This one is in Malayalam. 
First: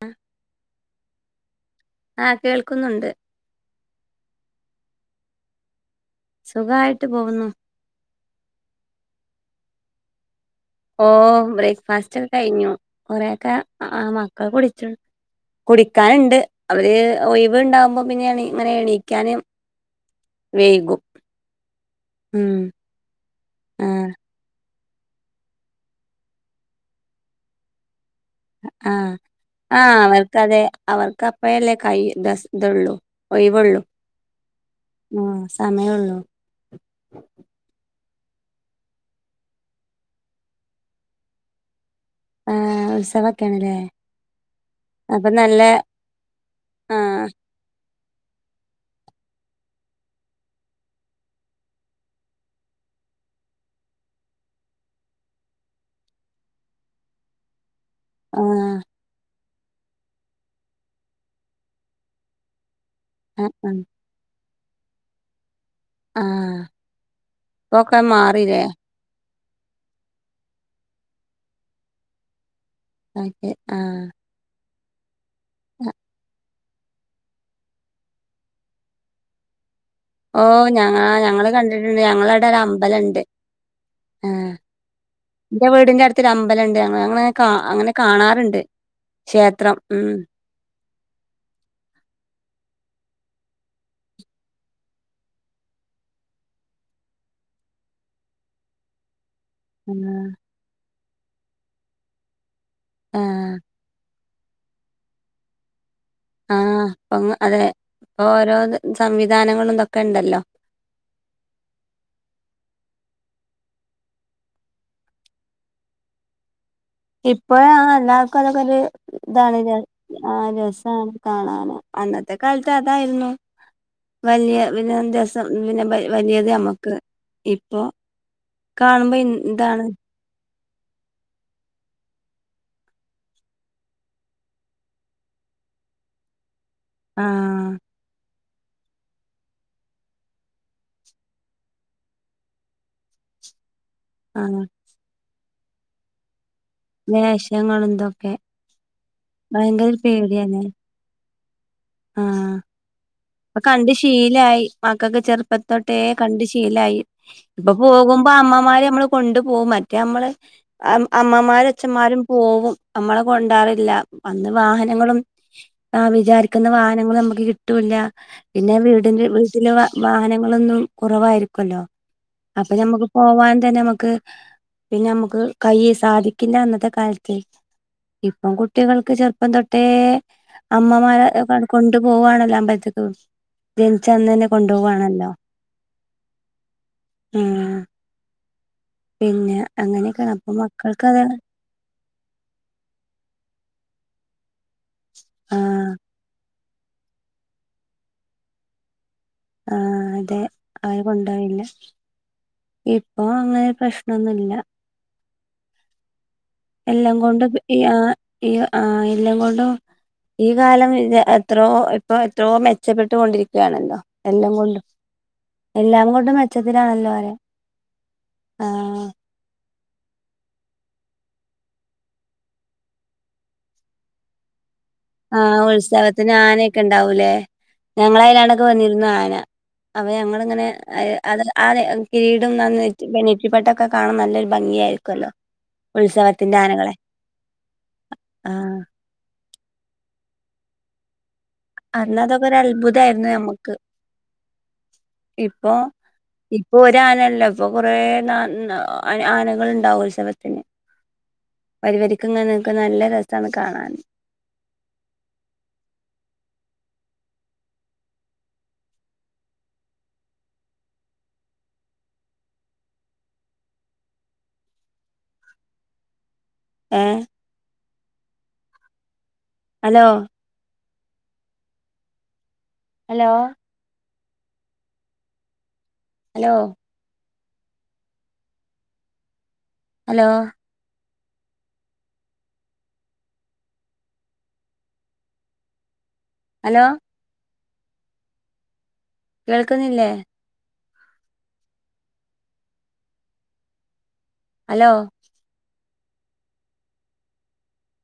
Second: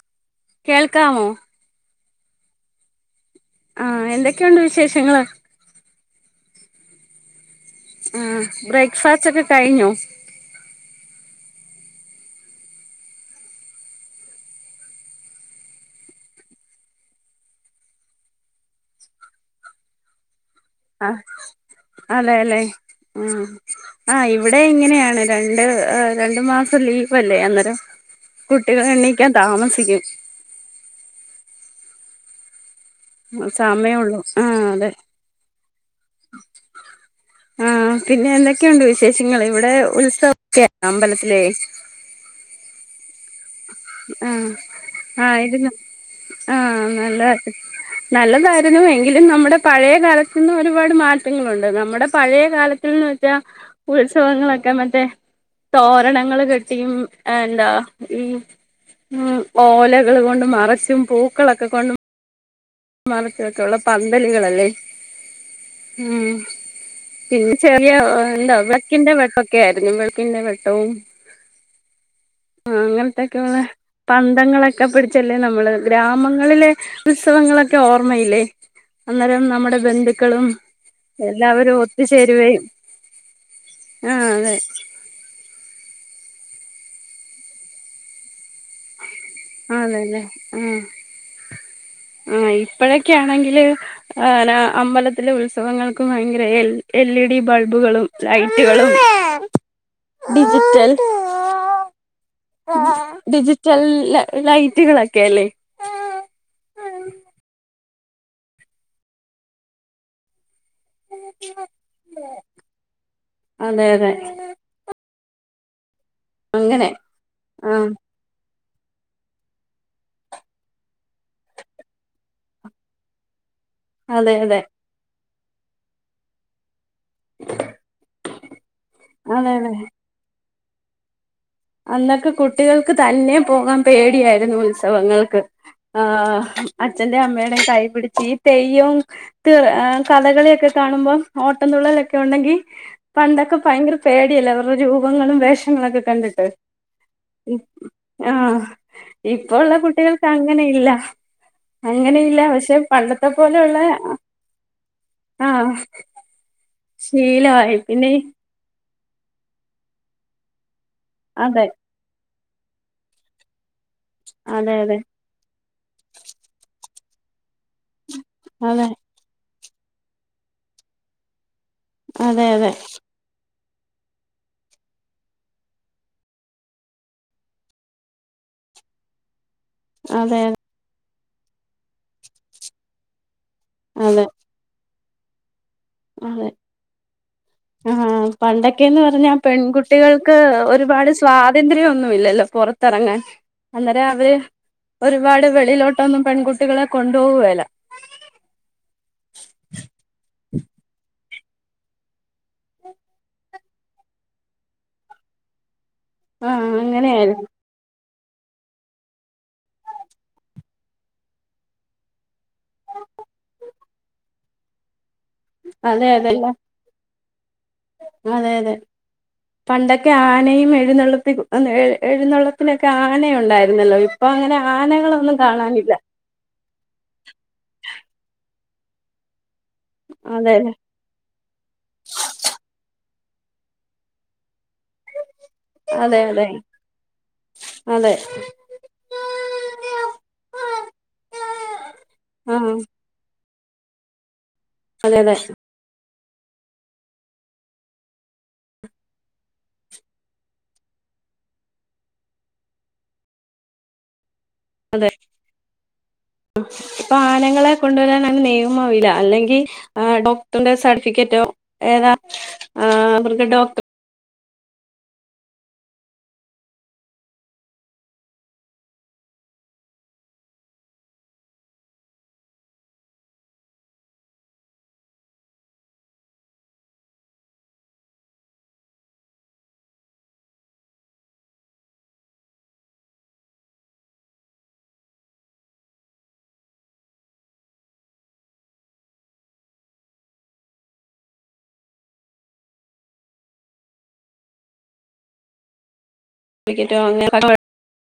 അ കേൾക്കാമോ ആ കേൾക്കുന്നുണ്ട് ആ എന്തൊക്കെയുണ്ട് വിശേഷങ്ങള് സുഖായിട്ട് പോകുന്നു ആ ബ്രേക്ക്ഫാസ്റ്റ് ഒക്കെ കഴിഞ്ഞോ? ഓ ബ്രേക്ക്ഫാസ്റ്റ് ഒക്കെ കഴിഞ്ഞു കൊറേയെക്ക ആ മക്കൾ കുടിച്ചു കുടുക്കാനുണ്ട് അവര് ഒഴിവ് ഉണ്ടാവുമ്പോ പിന്നെ എ ഇങ്ങനെ എണീക്കാന് വൈകും ആഹ് ഉം അതേല്ലെ ഉം ആഹ് ആ ഇവിടെ ഇങ്ങനെയ യാണ് രണ്ടു രണ്ടു മാസം ലീവല്ലെ അന്നേരം കുട്ടികൾ ആ എണീക്കാൻ ആ താമസിക്കും അവർക്ക് അതെ അവർക്ക് അപ്പഴല്ലേ കൈ ദസ് ഇതൊള്ളു സമയൊള്ളൂ ആ അതെ ആഹ് സമയള്ളൂ ആ പിന്നെ എന്തൊക്കെയുണ്ട് വിശേഷങ്ങള് ഇവിടെ ഉത്സവം ഒക്കെയ അമ്പലത്തിലെയ് ആ ഉത്സവൊക്കേണല്ലേ ആഹ് അപ്പൊ നല്ല ആയിരുന്നു ആഹ് നല്ലതായിരുന്നു എങ്കിലും നമ്മുടെ പഴയ കാലത്ത്ന്ന് ഒരുപാട് മാറ്റങ്ങളുണ്ട് നമ്മുടെ പഴയ കാലത്തിൽന്ന് വെച്ചാ ഉത്സവങ്ങളൊക്കെ മറ്റേ തോരണങ്ങള് കെട്ടിയും ഏ ന്താ ഉം ആഹ് ഉം ഓലകൾ കൊണ്ട് മറച്ചും പൂക്കളൊക്കെ കൊണ്ടും ആഹ് മറച്ചൊക്കെ ഒള്ള ആഹ് പന്തലുകളല്ലേ ഉം ആഹ് പിന്നെ ചെറിയ ഇപ്പൊക്കെ ഒ എന്ത മാറില്ലേ വെള്ക്കിന്റെ വെട്ട [unintelligible] വെളക്കിന്റെ വെട്ടവും ആ ഓക്കെ അങ്ങനത്തൊക്കെയൊള്ള ആഹ് പന്തങ്ങള് ക്കെ പിടി ച്ചല്ലേ നമ്മള് ഗ്രാമങ്ങളിലെ ത്സവങ്ങളൊക്കെ ക്കെ ഓർമ്മയില്ലേ അന്നേരം നമ്മടെ ഓഹ് ഞങ്ങ ഞങ്ങള് കണ്ടിട്ടുണ്ട് ഞങ്ങളടെ ഒത്തുചേരുകയും ഒരമ്പലണ്ട് ആ ആഹ് അതെ ന്റെ വീടിന്റടുത് ത്തിരി അമ്പലുണ്ട് ഞങ്ങള് ഞങ്ങളങ്ങനെ കാ അങ്ങനെ കാണാറുണ്ട് ക്ഷേത്രം. ഉം. ആണല്ലേ ആ ആ ഇപ്പോഴ ക്കെയാണെങ്കില് ആ ലാ അമ്പലത്തിലെ ഉത്സവങ്ങൾക്ക് ഭയങ്കര എൽ ഇ ഡി ബൾബുകളും ലൈറ്റുകളും [inaudible] ആഹ്. ഡിജിറ്റൽല ലൈറ്റുകളൊക്കെയല്ലേ? ആഹ് പ്പൊങ്ങ് അതെ ഇപ്പൊ ഓരോ സംവിധാനങ്ങളും ഇതൊക്കെണ്ടല്ലോ അതെ അതെ അങ്ങനെ ആ ഇപ്പഴാണ് [unintelligible] പ്പല് ഇതാണ് ര ആ രസാണ് കാണാന് അന്നത്തെ കാലത്ത് അതായിരുന്നു. അതെ അതെ വലിയ [unintelligible] പിന്നെ ബ വലിയത് മ്മക്ക് ഇപ്പൊ കാണുമ്പോ അതെ അതെ ഇതാണ്. അന്നൊക്കെ കുട്ടികൾക്ക് തന്നേ പോകാൻ പേടിയായിരുന്നു ഉത്സവങ്ങൾക്ക് ആഹ് അച്ഛന്റേം അമ്മയുടേം ആഹ് കൈ പിടിച്ച് തെയ്യോം ത് ആഹ് കഥകളിയൊക്കെ കാണുമ്പോം ഓട്ടം തുള്ളലൊക്കെ ഒണ്ടെങ്കിൽ പണ്ടൊക്കെ ഭയങ്കര പേടിയല്ലേ ആഹ്. അവരുടെ രൂപങ്ങളും വേ ഷങ്ങളൊക്കെ കണ്ടിട്ട് വേഷങ്ങളും ഇതൊക്കെ ആഹ് ഇപ്പോള്ള ഭയങ്കര കുട്ടികൾക്ക് പേടിയാല്ലേ. അങ്ങനെയില്ല. അങ്ങനെയില്ല ആഹ് പക്ഷേ പണ്ടത്തെ ഇപ്പൊ പോലെയുള്ള കണ്ട് ശീലായി ആഹ് ലായി ഇപ്പ ശീലമായി പിന്നെ പോകുമ്പോ അമ്മമാര് നമ്മടെ കൊണ്ടു പോകും മറ്റേ നമ്മള് അ അതെ അമ്മമാരും അച്ഛന്മാരും പോവും നമ്മളെ കൊണ്ടാ ല്ലാ അന്ന് അതെ അതെ വാഹനങ്ങളും ആ വിചാ ക്കുന്ന വാഹനങ്ങൾ നമുക്ക് കി ട്ടൂല്ല പിന്നെ അതെ വീടിന്റെ [unintelligible] വാഹനങ്ങളൊന്നും കുറവായിരിക്കും. [unintelligible] അതെ അതെ അപ്പൊ നമുക്ക് പോവാൻ തെ നമ്മക്ക് പിന്നെ നമുക്ക് കൈയ്യി സാധിക്കിന്ന അന്നത്തെ കാലത്ത് ഇപ്പം കുട്ടികൾക്ക് ചെറുപ്പം തൊ ട്ടേ അതെ അതെ അമ്മമാര് കൊണ്ടു പോവാണല്ലോ അമ്പലത്തേക്ക് ജനിച്ച അതെ അന്ന് തന്നെ കൊണ്ടു പോകുവാണെന്ന് [unintelligible] അതെ ആ പണ്ടൊക്കേന്ന് പറഞ്ഞാ പിന്നെ അങ്ങനെയൊക്കെയാണ് പെൺകുട്ടികൾക്ക് അപ്പൊ ഒരുപാട് മക്കൾക്കത് സ്വാതന്ത്ര്യം ഒന്നും ഇല്ലല്ലോ പുറത്തിറങ്ങാൻ അന്നേരം അവര് ഒരുപാട് ആഹ് വെളിലോട്ടൊന്നും പെൺകു കുട്ടികളെ കൊണ്ടുപോവുവേല ആ അതെ [unintelligible] റിയില്ല ഇപ്പൊ അങ്ങനെ പ്രശ്നൊന്നു ഇല്ല ആഹ് എല്ലാം അങ്ങനെയായിരുന്നു കൊണ്ടും [unintelligible] ഈ, ആ എല്ലാം കൊണ്ടും ഈ കാലം എത്രോ ഇപ്പൊ എത്രയോ മെച്ചപ്പെട്ടു കൊണ്ടിരിക്കുകയാണല്ലോ, എല്ലാം കൊണ്ടും എല്ലാം അതെ കൊണ്ടും അതെല്ല മെച്ചത്തിലാണല്ലോ അതെ അതെ ആഹ് പണ്ടൊക്കെ ആനയും എഴുന്നള്ളത്തി, എഴുന്നള്ളത്തിനൊക്കെ ആന ഒണ്ടായിരുന്നല്ലോ. ഇപ്പൊ അങ്ങനെ ആനകളൊന്നും ആ, കാണാനില്ല ഉത്സവത്തിന് ആനെക്കെ എണ്ടാവൂലേ, ഞങ്ങളെനാണ് ടെ വന്നിരുന്നു ആന അപ്പം ഞങ്ങൾ അതെ ഇങ്ങനെ, അത് ആ കിരീടം [unintelligible] നെറ്റിപട്ടൊക്കെ കാണാൻ നല്ല ഭംഗിയായിരിക്കുവല്ലോ അതെ അതെ ഉത്സവത്തിന്റെ ആനകളെ, അതെ ആ അന്ന് അതൊക്കെ ഒരു ആഹ് അത്ഭുതായിരുന്നു നമ്മക് [unintelligible] അതെ അതെ ഇപ്പൊ ഇപ്പൊ ഒരു ആനല്ലല്ലോ ഇപ്പൊ കുറെേ ന ആനകൾ ഇണ്ടാവും ഉത്സവത്തിന് വരി വരീക്കിങ്ങനെ നിക്കണത് നല്ല രസാണ് കാണാൻ അതെ ഇപ്പൊ ആനകളെ കൊണ്ടുവരാൻ അങ്ങനെ നിയമവില്ല അല്ലെങ്കിൽ ഡോക്ടറിന്റെ സർട്ടിഫിക്കറ്റോ ഏതാ അവരുടെ ഡോക്ടറിന്റെ ആ hello hello hello hello hello കേൾക്കുന്നില്ലേ ഹലോ [unintelligible]